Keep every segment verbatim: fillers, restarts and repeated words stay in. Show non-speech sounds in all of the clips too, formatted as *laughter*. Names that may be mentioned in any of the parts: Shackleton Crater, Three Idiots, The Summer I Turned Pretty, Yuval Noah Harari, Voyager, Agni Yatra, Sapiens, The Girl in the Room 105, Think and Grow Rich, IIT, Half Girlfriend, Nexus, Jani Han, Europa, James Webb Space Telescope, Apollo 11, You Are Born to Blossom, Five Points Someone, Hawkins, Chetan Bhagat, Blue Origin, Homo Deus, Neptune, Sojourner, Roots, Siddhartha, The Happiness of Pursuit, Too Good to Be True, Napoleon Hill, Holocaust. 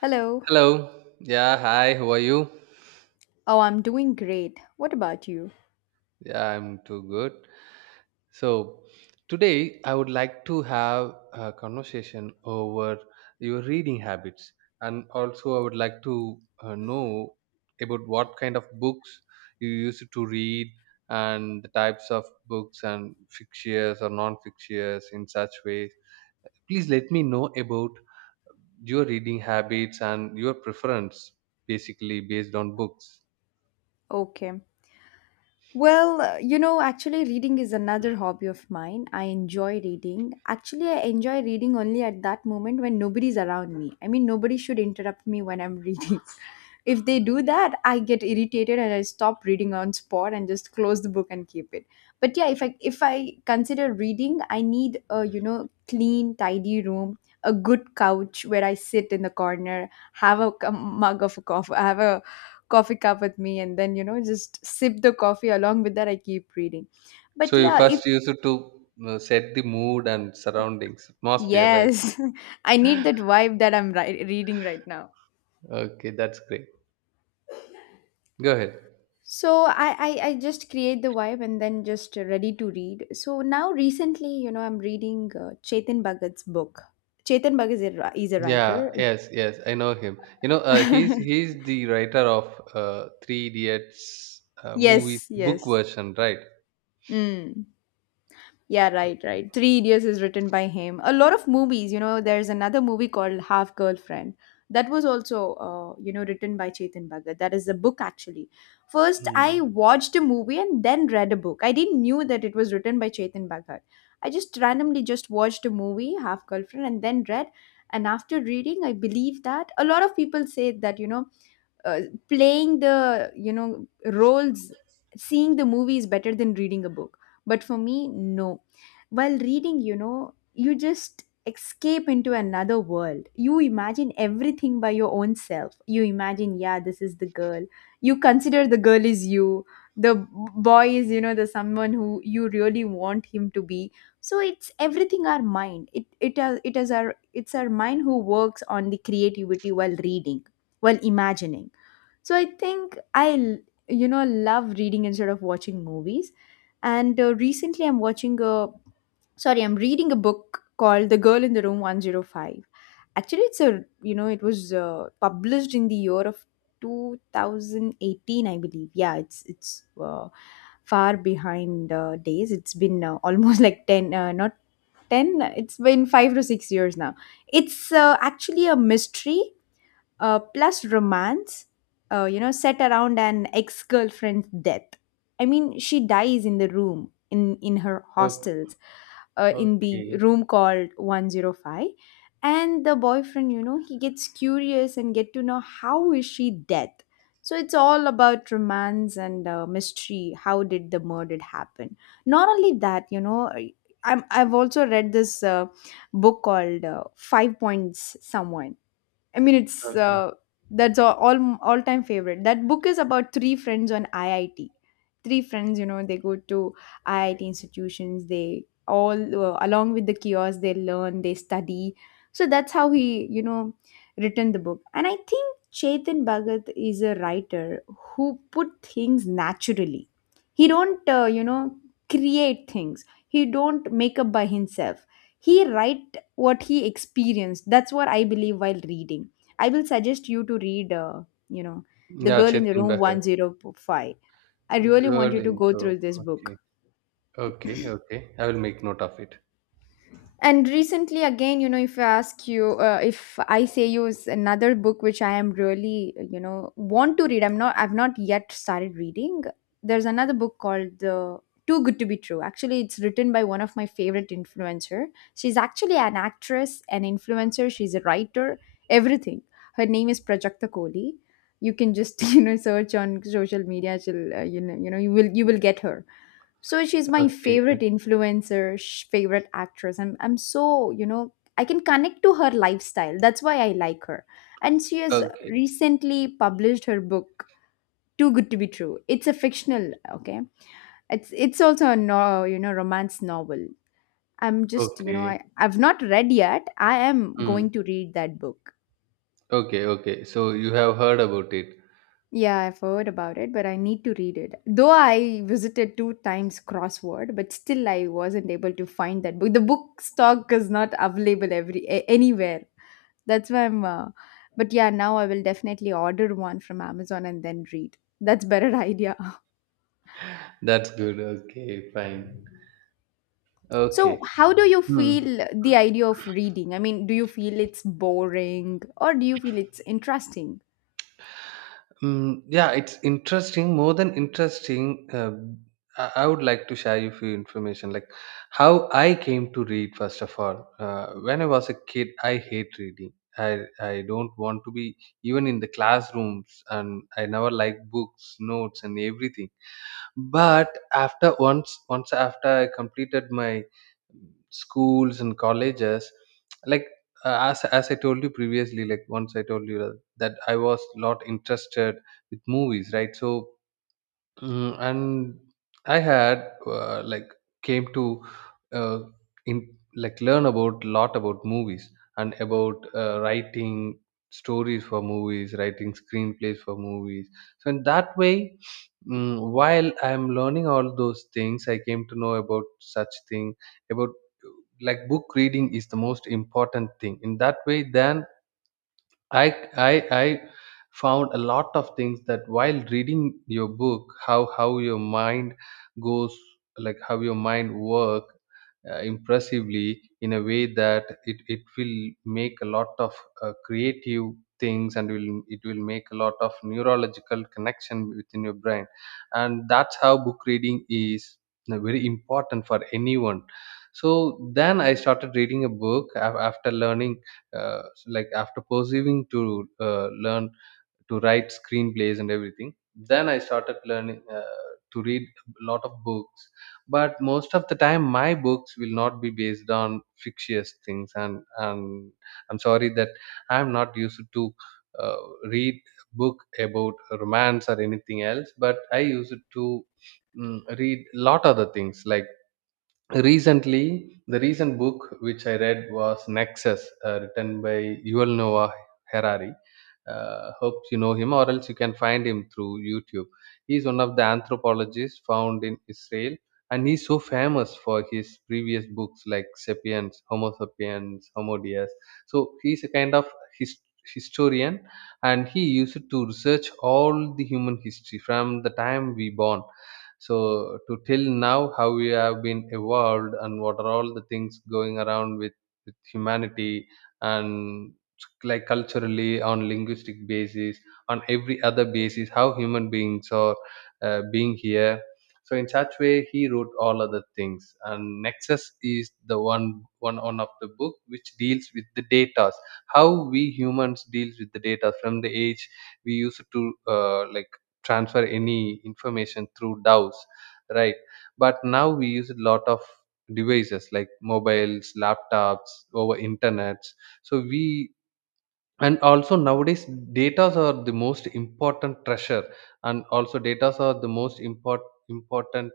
Hello. Hello. Yeah, hi. How are you? Oh, I'm doing great. What about you? Yeah, I'm too good. So, today I would like to have a conversation over your reading habits, and also I would like to uh, know about what kind of books you used to read and the types of books and fictitious or non-fictitious in such ways. Please let me know about your reading habits and your preference basically based on books. Okay. Well, uh, you know, actually, reading is another hobby of mine. I enjoy reading. Actually, I enjoy reading only at that moment when nobody's around me. I mean, nobody should interrupt me when I'm reading. *laughs* If they do that, I get irritated and I stop reading on spot and just close the book and keep it. But yeah, if I if I consider reading, I need a you know clean, tidy room, a good couch where I sit in the corner, have a, c- mug of a coffee, have a coffee cup with me, and then you know just sip the coffee. Along with that, I keep reading. So But you yeah, if first used to uh, set the mood and surroundings, atmosphere, yes. *laughs* I right? need that *laughs* vibe, that I'm ri- reading right now. Okay, that's great. Go ahead. So I, I i just create the vibe and then just ready to read. So now recently, you know I'm reading uh, Chetan Bhagat's book. Chetan Bhagat is a, ri- is a Yeah, writer. yes, yes, I know him. You know, uh, he's *laughs* he's the writer of uh, Three Idiots uh, movies Yes, book yes. version, right? Mm. Yeah, right, right. Three Idiots is written by him. A lot of movies, you know, there's another movie called Half Girlfriend. That was also, uh, you know, written by Chetan Bhagat. That is a book, actually. First, Hmm. I watched a movie and then read a book. I didn't knew that it was written by Chetan Bhagat. I just randomly just watched a movie, Half Girlfriend, and then read. And after reading, I believe that a lot of people say that, you know, uh, playing the you know roles, seeing the movie is better than reading a book, but for me, no. While reading, you know, you just escape into another world. You imagine everything by your own self. You imagine, yeah, this is the girl. You consider the girl is you, the b- boy is, you know, the someone who you really want him to be. So it's everything our mind. It it has it is our it's our mind who works on the creativity while reading, while imagining. So I think I, you know, love reading instead of watching movies. And uh, recently I'm watching a, sorry, I'm reading a book called The Girl in the Room one zero five. Actually, it's a, you know, it was uh, published in the year of two thousand eighteen, I believe. Yeah, it's, it's, uh, far behind uh, days. It's been uh, almost *laughs* like ten. Uh, not ten, it's been five to six years now. It's uh, actually a mystery uh, plus romance, uh, you know, set around an ex girlfriend's death. I mean, she dies in the room, in in her Okay, hostels, uh, in the okay, room called one zero five, and the boyfriend, you know, he gets curious and get to know how is she dead. So it's all about romance and uh, mystery. How did the murder happen? Not only that, you know, I- I'm, I've also read this uh, book called uh, Five Points Someone. I mean, it's okay. uh, that's all all all time favorite. That book is about three friends on I I T. Three friends, you know, they go to I I T institutions. They all uh, along with the kiosks, they learn, they study. So that's how he, you know, written the book. And I think Chetan Bhagat is a writer who put things naturally. He don't, uh, you know, create things. He don't make up by himself. He write what he experienced. That's what I believe. While reading, I will suggest you to read, uh, you know, The Yeah, Girl in the Chetan Room Bhagat. one zero five. I really want you Girl to go intro. through this book. Okay, okay, okay. I will make note of it. And recently, again, you know, if I ask you, uh, if I say you, is another book which I am really, you know, want to read. I'm not. I've not yet started reading. There's another book called The Too Good to Be True. Actually, it's written by one of my favorite influencer. She's actually an actress, an influencer. She's a writer. Everything. Her name is Prajakta Kohli. You can just *laughs* you know, search on social media. She'll uh, you know you know you will You will get her. So she's my Okay, favorite okay, influencer, sh- favorite actress. I'm, I'm so, you know, I can connect to her lifestyle. That's why I like her. And she has okay. recently published her book, Too Good to Be True. It's a fictional, okay? It's it's also a, no, you know, romance novel. I'm just, you know, Okay. I, I've not read yet. I am Hmm. going to read that book. Okay, okay. So you have heard about it. Yeah, I've heard about it, but I need to read it. Though I visited two times crossword, but still I wasn't able to find that book. The book stock is not available every a- anywhere. That's why I'm. Uh, but yeah, now I will definitely order one from Amazon and then read. That's better idea. *laughs* That's good. Okay, fine. So, Okay. how do you Hmm. feel the idea of reading? I mean, do you feel it's boring or do you feel it's interesting? Mm, yeah, it's interesting. More than interesting, uh, I, I would like to share you few information, like how I came to read. First of all, uh, when I was a kid, I hate reading. I I don't want to be even in the classrooms, and I never like books, notes, and everything. But after once once after I completed my schools and colleges like uh, as as I told you previously, like once I told you that that I was lot interested with movies, right? So mm, and I had uh, like came to uh, in like learn about lot about movies and about uh, writing stories for movies, writing screenplays for movies. So in that way, mm, while I'm learning all those things, I came to know about such thing about like book reading is the most important thing. In that way, then I, I I found a lot of things that while reading your book, how how your mind goes, like how your mind work uh, impressively in a way that it, it will make a lot of uh, creative things and will it will make a lot of neurological connection within your brain, and that's how book reading is uh, very important for anyone. So then I started reading a book af- after learning uh, so like after perceiving to uh, learn to write screenplays and everything, then I started learning uh, to read a lot of books, but most of the time my books will not be based on fictitious things, and and I'm sorry that I'm not used to uh, read book about romance or anything else, but I used to mm, read lot other things like recently, the recent book which I read was Nexus, uh, written by Yuval Noah Harari. Uh, hope you know him, or else you can find him through YouTube. He's one of the anthropologists found in Israel, and he's so famous for his previous books like *Sapiens*, *Homo Sapiens*, *Homo Deus*. So he's a kind of his- historian, and he used to research all the human history from the time we born so to till now, how we have been evolved and what are all the things going around with, with humanity and like culturally on linguistic basis, on every other basis how human beings are uh, being here. So in such way he wrote all other things, and nexus is the one one one of the book which deals with the data, how we humans deals with the data from the age we used to uh, like transfer any information through D A Os, right? But now we use a lot of devices like mobiles, laptops, over internets. So we, and also nowadays datas are the most important treasure, and also datas are the most import, important,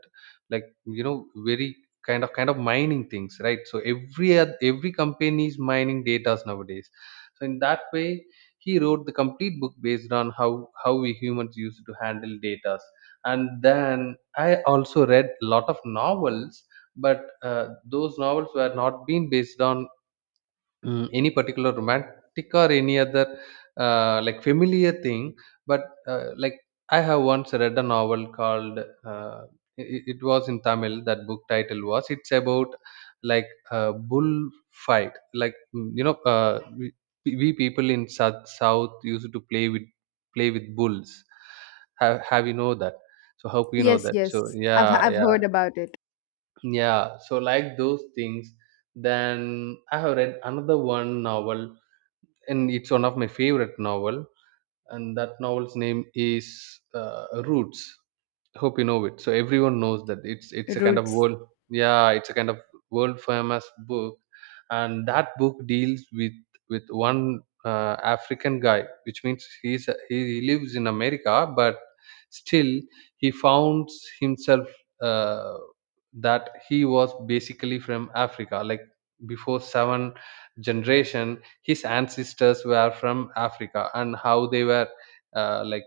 like you know very kind of kind of mining things, right? So every oth- every company is mining datas nowadays. So in that way he wrote the complete book based on how how we humans used to handle datas. And then I also read a lot of novels, but uh, those novels were not being based on mm, any particular romantic or any other uh, like familiar thing, but uh, like I have once read a novel called uh, it, it was in tamil. That book title was, it's about like a bull fight like mm, you know uh, we, we people in south, south used to play with play with bulls. Have, have you know that? So how you know Yes, that? So yes. I've yeah, I've yeah, heard about it. yeah. So like those things. Then I have read another one novel, and it's one of my favorite novel, and that novel's name is uh, roots. Hope you know it. So everyone knows that it's it's a kind of Roots. world. Yeah, it's a kind of world famous book, and that book deals with with one uh, African guy, which means he's a- he lives in America, but still he founds himself uh, that he was basically from Africa, like before seven generation his ancestors were from africa and how they were uh, like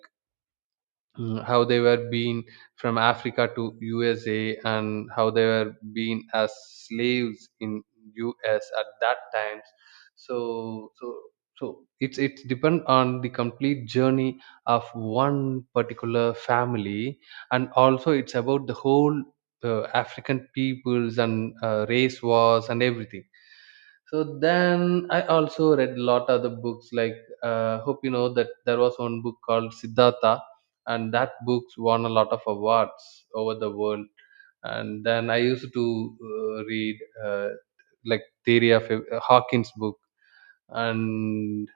mm, how they were being from Africa to U S A and how they were being as slaves in U S at that time. So so so it's it's depend on the complete journey of one particular family, and also it's about the whole uh, African peoples and uh, race wars and everything. So then I also read a lot other books like uh, hope you know that there was one book called Siddhartha, and that book's won a lot of awards over the world. And then I used to uh, read uh, like theory of ev- uh, Hawkins book and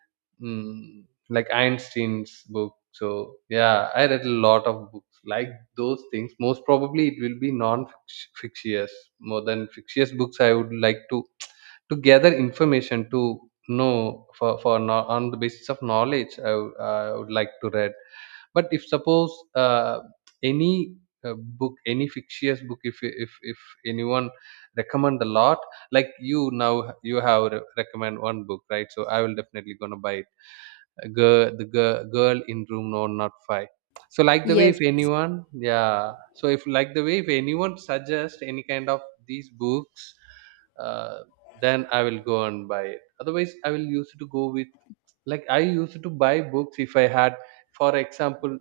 mm, like Einstein's book. So yeah, I read a lot of books like those things. Most probably it will be non-fictitious more than fictitious books. I would like to to gather information to know for for no, on the basis of knowledge I, would- I would like to read. But if suppose uh, any uh, book, any fictitious book, if if if anyone recommend a lot, like you now you have re- recommend one book, right? So I will definitely gonna buy it, girl, the girl, girl in room no not five. So like the way Yes. if anyone, yeah, so if like the way if anyone suggest any kind of these books, uh, then I will go and buy it. Otherwise I will use to go with, like I used to buy books if I had, for example,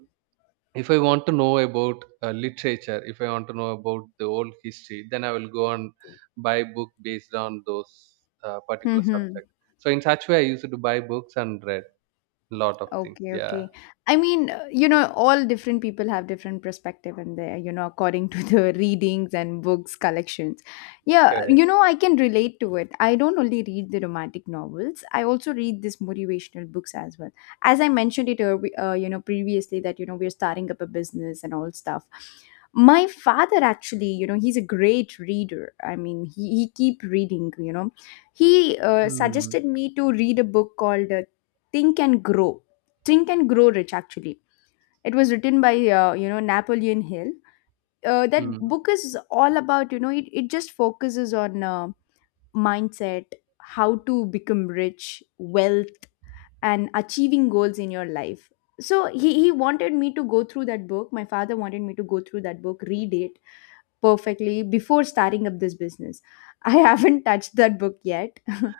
if I want to know about uh, literature, if I want to know about the old history, then I will go and buy book based on those uh, particular subject. *laughs* So in such way I used to buy books and read a lot of things. Okay, Yeah, okay. I mean, uh, you know, all different people have different perspective in there, you know, according to the *laughs* readings and books collections. Yeah, you correct. know, I can relate to it. I don't only read the romantic novels, I also read these motivational books as well. As I mentioned it, early- uh, you know, previously, that, you know, we're starting up a business and all stuff. My father actually, you know, he's a great reader. I mean, he, he keep reading, you know. He uh, Mm. suggested me to read a book called uh, Think and Grow, Think and Grow Rich actually. It was written by uh, you know, Napoleon Hill. Uh, that Mm. book is all about, you know, it, it just focuses on uh, mindset, how to become rich, wealth, and achieving goals in your life. So he, he wanted me to go through that book. My father wanted me to go through that book, read it perfectly before starting up this business. I *laughs* haven't touched that book yet. *laughs*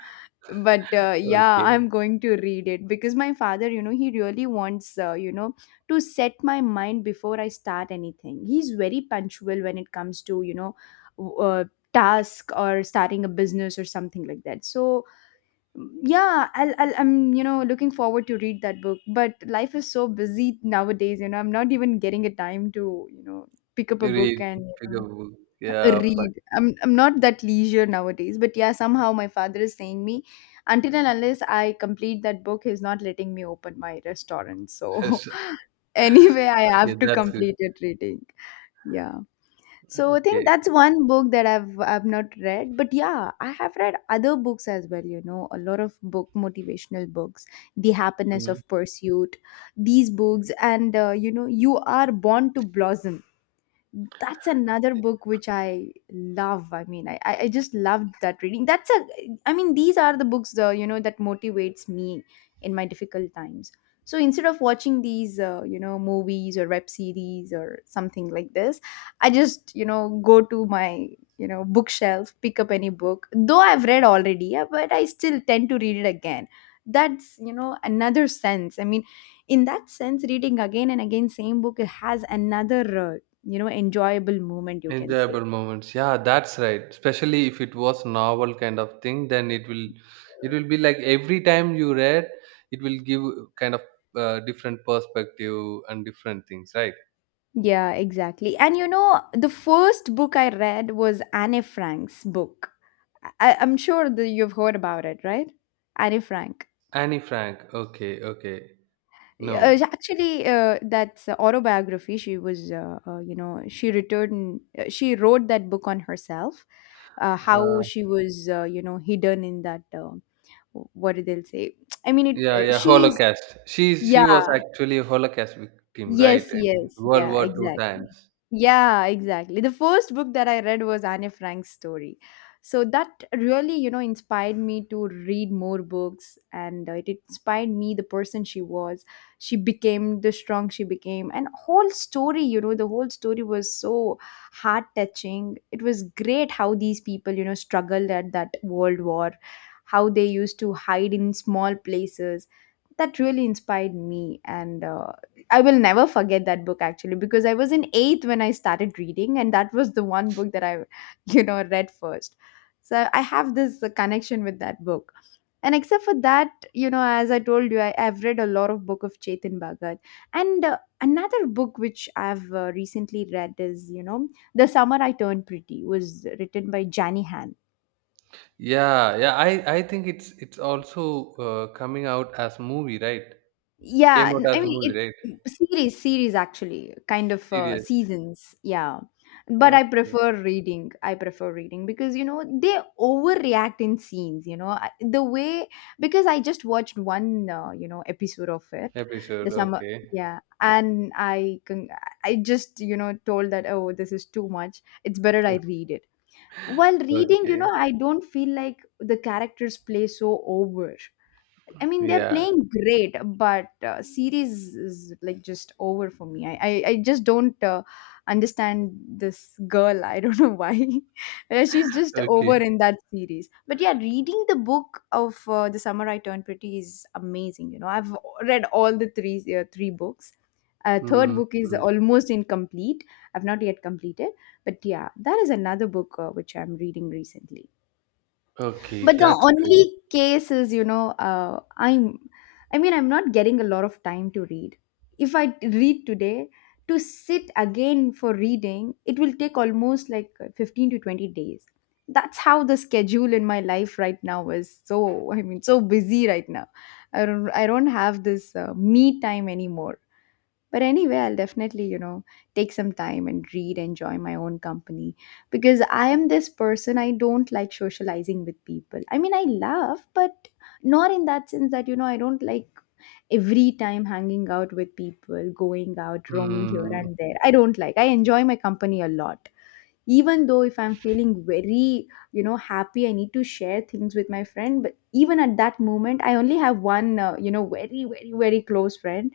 But uh, yeah, I'm Okay, going to read it because my father, you know, he really wants, uh, you know to set my mind before I start anything. He's very punctual when it comes to, you know, w- uh, task or starting a business or something like that. So mm, yeah, I'll, I'll i'm you know, looking forward to read that book. But life is so busy nowadays, you know. I'm not even getting a time to, you know, pick up a you read, book and, you pick know, a book, yeah, fine. read. I'm I'm not that leisure nowadays, but yeah, somehow my father is saying me, until and unless I complete that book, he's not letting me open my restaurant. So, *laughs* *laughs* anyway, I Okay, have to that's good. complete it reading. Yeah. So I think Okay. that's one book that I've I've not read. But yeah, I have read other books as well, you know, a lot of book, motivational books, The Happiness Hmm. of Pursuit, these books and, uh, you know, You Are Born to Blossom. That's another book which I love. I mean, i i I just loved that reading. That's a, I mean, these are the books, uh, you know, that motivates me in my difficult times. So instead of watching these uh, you know, movies or web series or something like this, I just, you know, go to my, you know, bookshelf, pick up any book. Though I've read already, uh, but I still tend to read it again. That's, you know, another sense. I mean, in that sense, reading again and again same book, it has another uh, you know, enjoyable moment, you can say. Enjoyable moments. Yeah, that's right. Especially if it was novel kind of thing, then it will it will be like every time you read, it will give kind of uh, different perspective and different things, right? Yeah, exactly. And you know, the first book I read was Anne Frank's book. I- I'm sure that you've heard about it, right? Anne Frank. Annie Frank. Okay, okay. Uh, No. actually uh, That's a autobiography. She was uh, uh, You know, she returned uh, she wrote that book on herself, uh, how Uh, she was, uh, you know, hidden in that, uh, what did they say I mean it yeah, uh, yeah. she's Holocaust. She she was yeah. actually a Holocaust victim, right? Yes, In yes. World Yeah, War Two exactly. times. Yeah, exactly. The first book that I read was Anne Frank's story. So that really, you know, inspired me to read more books, and uh, it inspired me the person she was. She became the strong she became, and whole story, you know, the whole story was so heart touching. It was great how these people, you know, struggled at that world war, how they used to hide in small places. That really inspired me. And uh, I will never forget that book actually, because I was in eighth when I started reading, and that was the one book that I, *laughs* you know, read first. So I have this uh, connection with that book. And except for that, you know, as I told you, I, I've read a lot of book of Chetan Bhagat. And uh, another book which I've uh, recently read is, you know, The Summer I Turned Pretty, was written by Jani Han. Yeah, yeah. I I think it's it's also uh, coming out as movie, right? Yeah, Came out n- as I a mean it movie, right? series series actually, kind of uh, Serious. seasons, yeah. But I Okay. prefer reading. I prefer reading because you know they overreact in scenes, you know. I- The way, because I just watched one uh, you know, episode of it, the Episode, summer, okay. yeah. and I con- I just, you know, told that, oh, this is too much. It's better I read it. While reading, you know, Okay. I don't feel like the characters play so over. I mean, they're Yeah. playing great, but uh, series is like just over for me. I I, I just don't uh, understand this girl. I don't know why. *laughs* Uh, She's just over Okay. in that series. But yeah, reading the book of uh, The Summer I Turned Pretty is amazing. You know, I've read all the three uh, three books. Uh, third Mm, book is mm. almost incomplete. I've not yet completed, but yeah, that is another book uh, which I'm reading recently, Okay, but the that's great. only case is, you know, uh, i'm i mean I'm not getting a lot of time to read. If I read today, to sit again for reading, it will take almost like fifteen to twenty days. That's how the schedule in my life right now is. So I mean, so busy right now. I don't i don't have this uh, me time anymore. But anyway, I'll definitely, you know, take some time and read, enjoy my own company, because I am this person. I don't like socializing with people. I mean, I love, but not in that sense that, you know, I don't like every time hanging out with people, going out, roaming here Mm, and there. I don't like. I enjoy my company a lot, even though if I'm feeling very, you know, happy, I need to share things with my friend. But even at that moment, I only have one uh, you know, very, very, very close friend.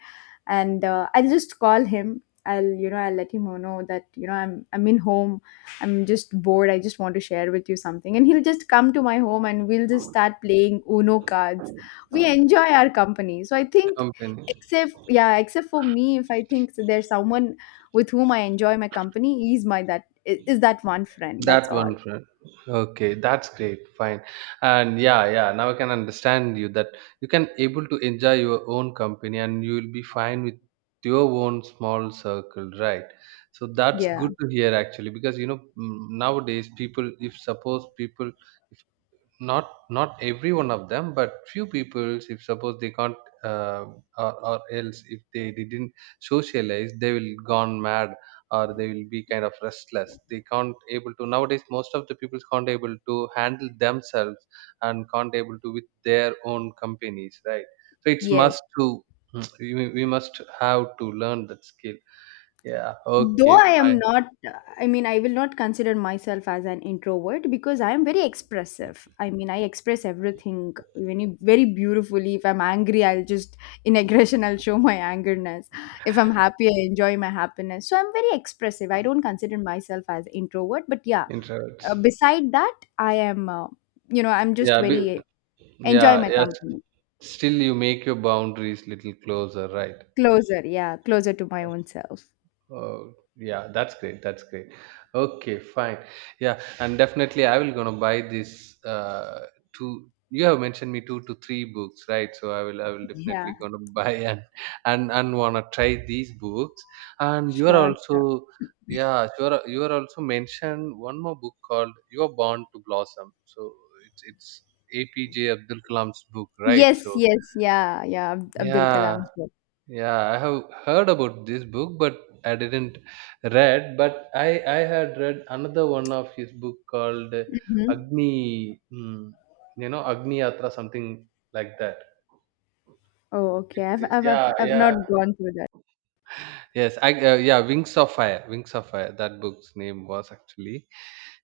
And uh, I'll just call him, I'll you know, I'll let him know that, you know, i'm i'm in home, I'm just bored, I just want to share with you something. And he'll just come to my home and we'll just start playing Uno cards. We enjoy our company. So I think, company. except, yeah, except for me, if I think, so there's someone with whom I enjoy my company. He's my that is, is that one friend, that's That all. one friend. Okay, that's great. Fine. And yeah, yeah. Now I can understand you that you can able to enjoy your own company and you will be fine with your own small circle, right? So that's Yeah. good to hear actually, because you know mm, nowadays people, if suppose people if. Not not every one of them, but few people, if suppose they can't uh, or, or else if they didn't socialize, they will gone mad, or they will be kind of restless. They can't able to nowadays. Most of the people can't able to handle themselves and can't able to with their own companies, right? So it's Yes, must to mm, we, we must have to learn that skill. Yeah, though okay, I am fine. not, I mean, I will not consider myself as an introvert because I am very expressive. I mean, I express everything very, very beautifully. If I'm angry, I'll just in aggression I'll show my angerness. If I'm happy, I enjoy my happiness. So I'm very expressive. I don't consider myself as introvert, but yeah, uh, Introverts. beside that, I am uh, you know, I'm just Yeah, be, very enjoy yeah, my yeah. company. Still, you make your boundaries little closer, right? Closer, yeah, closer to my own self. Oh, yeah, that's great. That's great. Okay, fine. Yeah, and definitely, I will gonna buy this. Uh, two. You have mentioned me two to three books, right? So I will, I will Yeah. definitely gonna *laughs* buy and and and wanna try these books. And you are Sure, sure. also, yeah, you are, you are also mentioned one more book called "You Are Born to Blossom." So it's it's A P J Abdul Kalam's book, right? Yes, So yes, yeah, yeah. Ab- Abdul yeah, Kalam. Sure. yeah, I have heard about this book, but I didn't read. But I I had read another one of his book called uh, Hmm. Agni, mm, you know, Agni Yatra, something like that. Oh, okay. It's, I've, it's I've, I've, yeah, I've not yeah, gone through that. yes I uh, yeah Wings of Fire, Wings of Fire. That book's name was actually,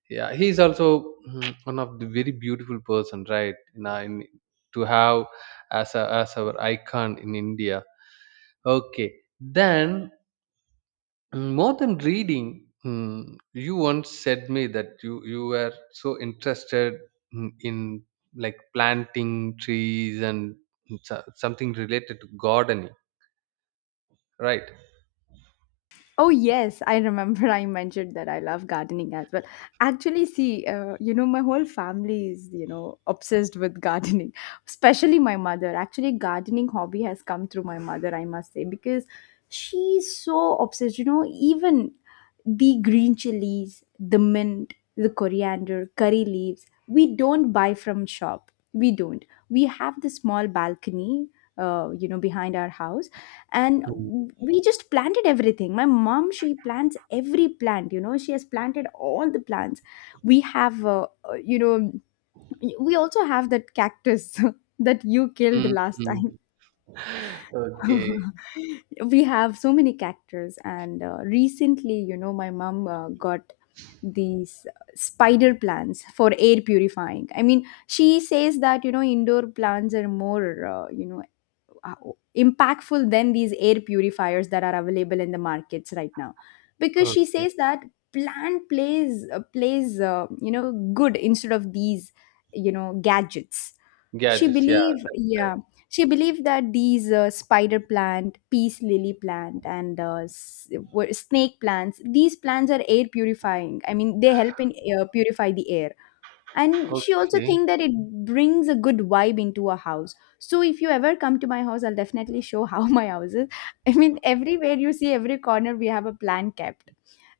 yeah. He's also mm, one of the very beautiful person, right? You in, to have as a as our icon in India. Okay, then. Mm, more than reading mm, you once said me that you you were so interested in, in like planting trees and so- something related to gardening, right? Oh yes, I remember, I mentioned that I love gardening as well. Actually, see, uh, you know, my whole family is, you know, obsessed with gardening, *laughs* especially my mother. Actually, gardening hobby has come through my mother, I must say, because she's so obsessed, you know, even the green chilies, the mint, the coriander, curry leaves, we don't buy from shop. We don't. We have the small balcony, uh, you know, behind our house, and Mm. we just planted everything. My mom, she plants every plant. You know, she has planted all the plants. We have uh, uh, you know, we also have that cactus. *laughs* That you killed Mm, last time. mm. Okay. *laughs* We have so many cactus. And uh, recently, you know, my mom uh, got these uh, spider plants for air purifying. I mean, she says that, you know, indoor plants are more uh, you know, uh, impactful than these air purifiers that are available in the markets right now. Because she Okay. says that plant plays uh, plays uh, you know, good instead of these, you know, gadgets. She Gadgets, yeah. believe, That's right. yeah, she believed that these uh, spider plant, peace lily plant, and uh, s- were- snake plants, these plants are air purifying. I mean, they help in uh, purify the air. And she also Okay. think that it brings a good vibe into a house. So if you ever come to my house, I'll definitely show how *laughs* my house is. I mean, everywhere you see, every corner we have a plant kept.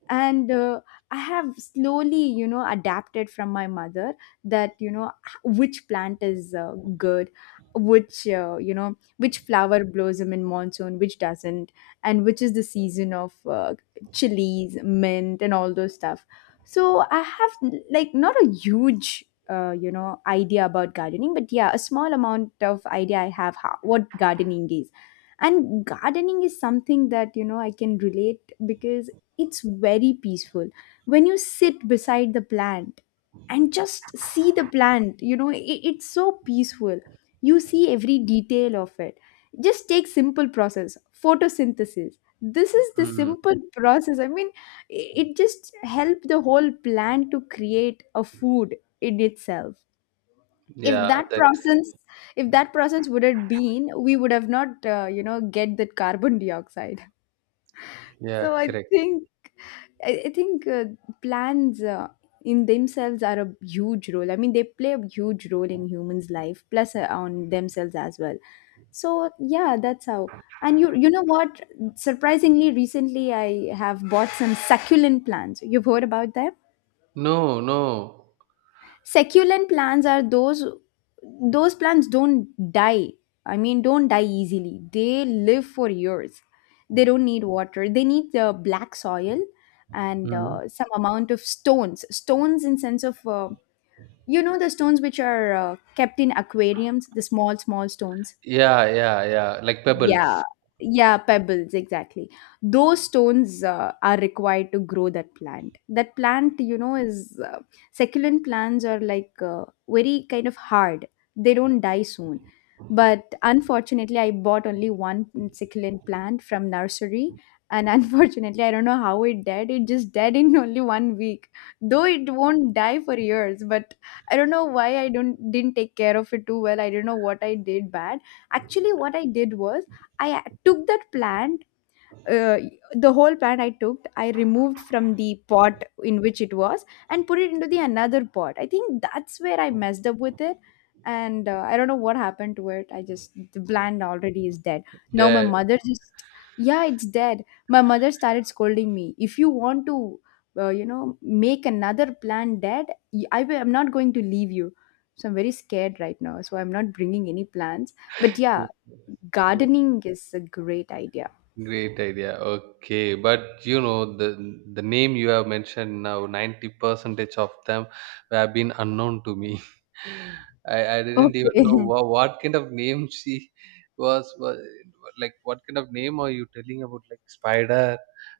And uh, I have slowly, you know, adapted from my mother, that, you know, h- which plant is uh, good, which uh, you know, which flower blossom in monsoon, which doesn't, and which is the season of uh, chilies, mint and all those stuff. So I have n- like, not a huge uh, you know, idea about gardening, but yeah, a small amount of idea I have how, what gardening is. And gardening is something that, you know, I can relate, because it's very peaceful. When you sit beside the plant and just see the plant, you know, it, it's so peaceful. You see every detail of it. Just take simple process, photosynthesis. This is the simple Mm. process. I mean, i- it just helped the whole plant to create a food in itself. If Yeah, that that. process, if that process would have been, we would have not uh, you know, get that carbon dioxide. *laughs* Yeah, So I correct. think, I, I think uh, plans uh, in themselves are a huge role. I mean, they play a huge role in humans' life, plus uh, on themselves as well. So yeah, that's how. And you you know what? Surprisingly, recently I have bought some succulent plants. You've heard about them? No, no. Succulent plants are those those plants don't die. I mean, don't die easily. They live for years. They don't need water. They need the black soil and Mm. uh, some amount of stones. Stones in sense of uh, you know, the stones which are uh, kept in aquariums, the small small stones. Yeah, yeah, yeah, like Yeah, pebbles. yeah, pebbles, exactly. Those stones uh, are required to grow that plant. That plant, you know, is uh, succulent plants are like uh, very kind of hard. They don't die soon. But unfortunately, I bought only one succulent plant from nursery, and *laughs* unfortunately, I don't know how it died. It just died in only one week. Though it won't die for years, but I don't know why I don't didn't take care of it too well. I don't know what I did bad. Actually, what I did was, I took that plant, uh, the whole plant, I took, I removed from the pot in which it was and put it into the another pot. I think that's where I messed up with it, and uh, I don't know what happened to it. I just, the plant already is dead. Now my That. mother just, yeah, it's dead. My mother started scolding me. If you want to, uh, you know, make another plant dead, y- I will, I'm not going to leave you. So I'm very scared right now. So I'm not bringing any plants. But yeah, *laughs* gardening is a great idea. Great idea. Okay, but you know, the the name you have mentioned now, ninety percentage of them have been unknown to me. *laughs* I I didn't even know Okay. what, what kind of name *laughs* she was, was like. What kind of name are you telling about? Like spider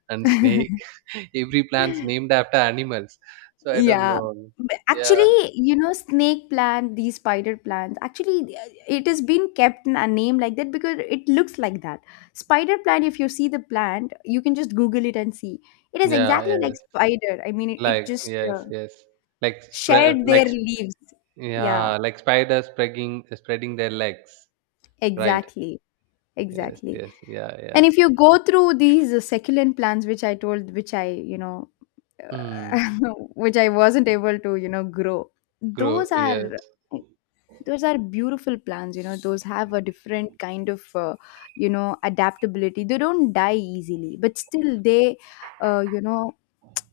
and snake. *laughs* *laughs* Every plant's named after animals. So I don't Yeah. know. But Yeah, actually, you know, snake plant, these spider plants, actually, uh, it has been kept in a name like that because it looks like that. Spider plant, if you see the plant, you can just Google it and see. It is yeah, exactly like yes. spider. I mean, it, it Like, just uh, yes, yes. Like spread, shed their like leaves. Yeah, yeah, like spiders spreading spreading their legs. Right. exactly. Yes, Exactly. yes. Yeah, And yeah. if you go through these uh, succulent plants, which I told, which I, you know, Mm. uh, *laughs* which I wasn't able to, you know, grow, Grow. those are, Yes. those are beautiful plants. You know, those have a different kind of, uh, you know, adaptability. They don't die easily, but still they, uh, you know,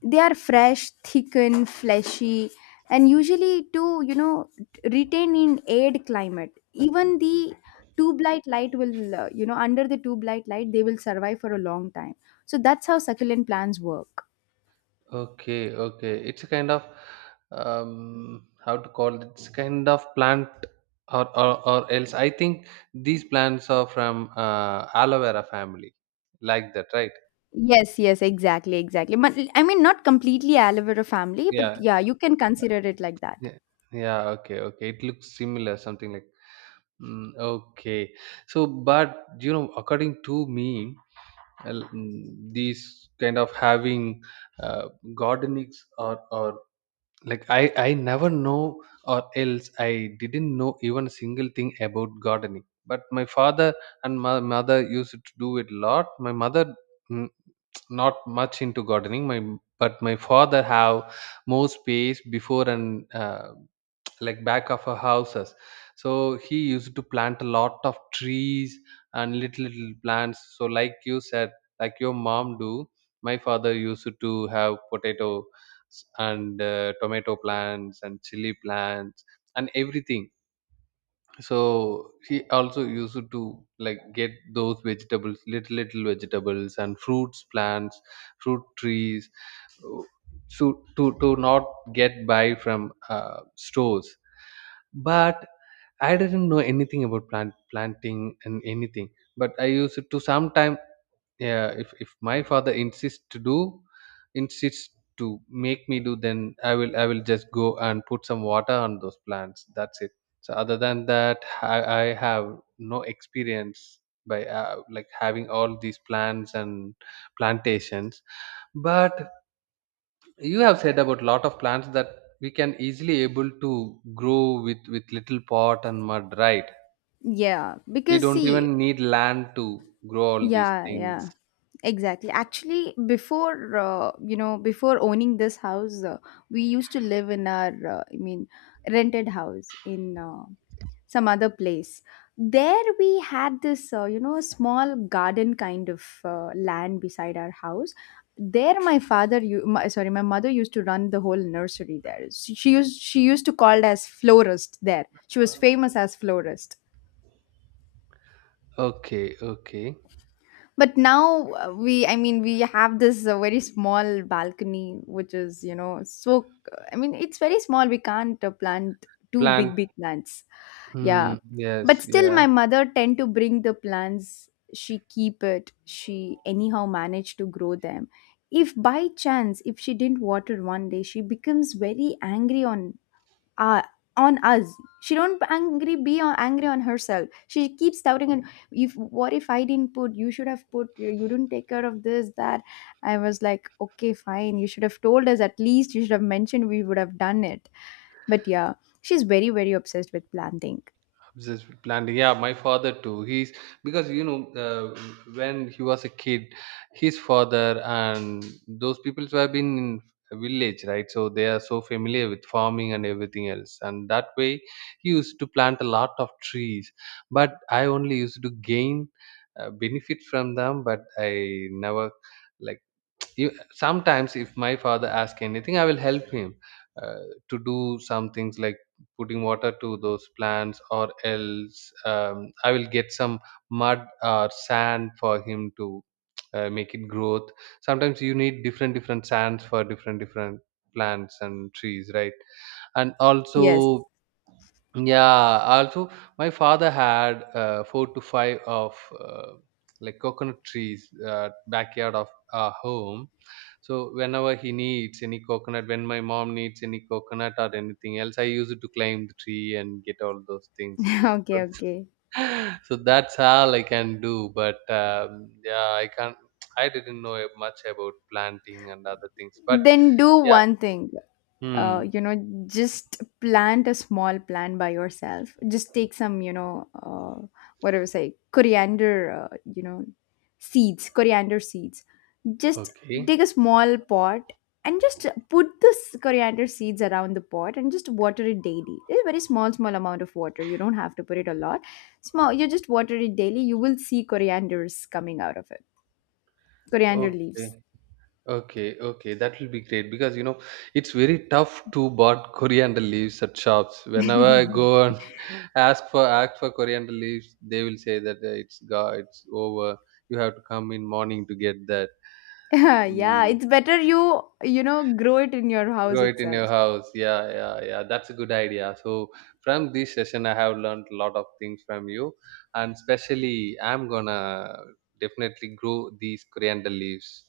they are fresh thickened fleshy, and usually to, you know, retain in arid climate, even the tube light light will uh, you know, under the tube light light, they will survive for a long time. So that's how succulent plants work. Okay, okay. It's a kind of um how to call it? It's kind of plant or or, or else. I think these plants are from uh, aloe vera family. Like that, right? Yes, yes, exactly, exactly. But I mean, not completely aloe vera family, but Yeah. yeah, you can consider it like that. Yeah. Yeah, okay, okay. It looks similar, something like, mm, okay. So, but you know, according to me, well, mm, these kind of having uh, gardenings, or or like, i i never know, or else i didn't know even a single thing about gardening, but my father and my mother used to do it a lot. My mother, mm, not much into gardening, my but my father have more space before, and uh, like back of our houses, so he used to plant a lot of trees and little little plants. So like you said, like your mom do, my father used to have potato s- and uh, tomato plants and chili plants and everything. So he also used to like get those vegetables, little little vegetables, and fruits plants fruit trees, uh, so to to not get by from uh, stores. But i didn't know anything about plant planting and anything, but i used to sometime, yeah, if, if my father insists to do, insists to make me do, then i will i will just go and put some water on those plants, that's it. So other than that, i, I have no experience by uh, like having all these plants and plantations. But you have said about lot of plants that we can easily able to grow with with little pot and mud, right? Yeah, We because don't see, even need land to grow all these yeah, yeah, things. exactly. Actually, before uh, you know, before owning this house, uh, we used to live in our uh, I mean, rented house in uh, some other place. There we had this uh, you know, small garden kind of uh, land beside our house. There my father you my, sorry, my mother used to run the whole nursery there. She, she used she used to called as florist there. She was famous as florist. Okay, okay. But now uh, we, I mean, we have this uh, very small balcony, which is, you know, so I mean, it's very small. We can't uh, plant two big Plant. big plants. Yeah, Hmm, but yes, still yeah. my mother tend to bring the plants. She keep it, she anyhow manage to grow them. If by chance, if she didn't water one day, she becomes very angry on uh, on us. She don't angry be on, angry on herself. She keeps doubting and, if what if I didn't put, you should have put, you didn't take care of this that. I was like, okay fine, you should have told us at least, you should have mentioned, we would have done it. But yeah, she's very, very obsessed with planting. Just planting. Yeah, my father too. He's because you know, uh, when he was a kid, his father and those people who have been in a village, right? So they are so familiar with farming and everything else, and that way he used to plant a lot of trees. But I only used to gain uh, benefit from them, but I never like. you, sometimes if my father asks anything, i will help him uh, to do some things like putting water to those plants, or else, um, i will get some mud or sand for him to uh, make it growth. Sometimes you need different different sands for different different plants and trees, right? And Yes. also, yeah, also my father had uh, four to five of uh, like coconut trees, uh, backyard of our home, so whenever he needs any coconut, when my mom needs any coconut or anything else, I use it to climb the tree and get all those things. *laughs* Okay, So, okay. *laughs* so that's all I can do. But um, yeah, I can't. I didn't know much about planting and other things. But Then do yeah. one thing, uh, Hmm. you know, just plant a small plant by yourself. Just take some, you know, uh, what do you say, coriander, uh, you know, seeds, coriander seeds. Just Okay. take a small pot and just put this coriander seeds around the pot and just water it daily. It's a very small small amount of water, you don't have to put it a lot. Small, you just water it daily, you will see corianders coming out of it, coriander Okay. leaves. Okay, okay, that will be great because you know it's very tough to bought coriander leaves at shops. Whenever I go and *laughs* ask for ask for coriander leaves, they will say that uh, it's go it's over. You have to come in morning to get that. *laughs* Yeah, Mm. it's better you, you know, grow it in your house Grow it in your itself. house. Yeah, yeah, yeah, that's a good idea. So from this session i have learned a lot of things from you, and especially i'm gonna definitely grow these coriander leaves.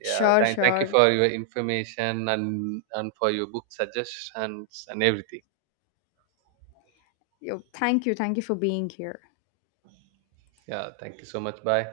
Yeah, Sure, thank, thank you sure. for your information, and and for your book suggestions and everything. Yo, thank you. Thank you for being here. Yeah, thank you so much, bye.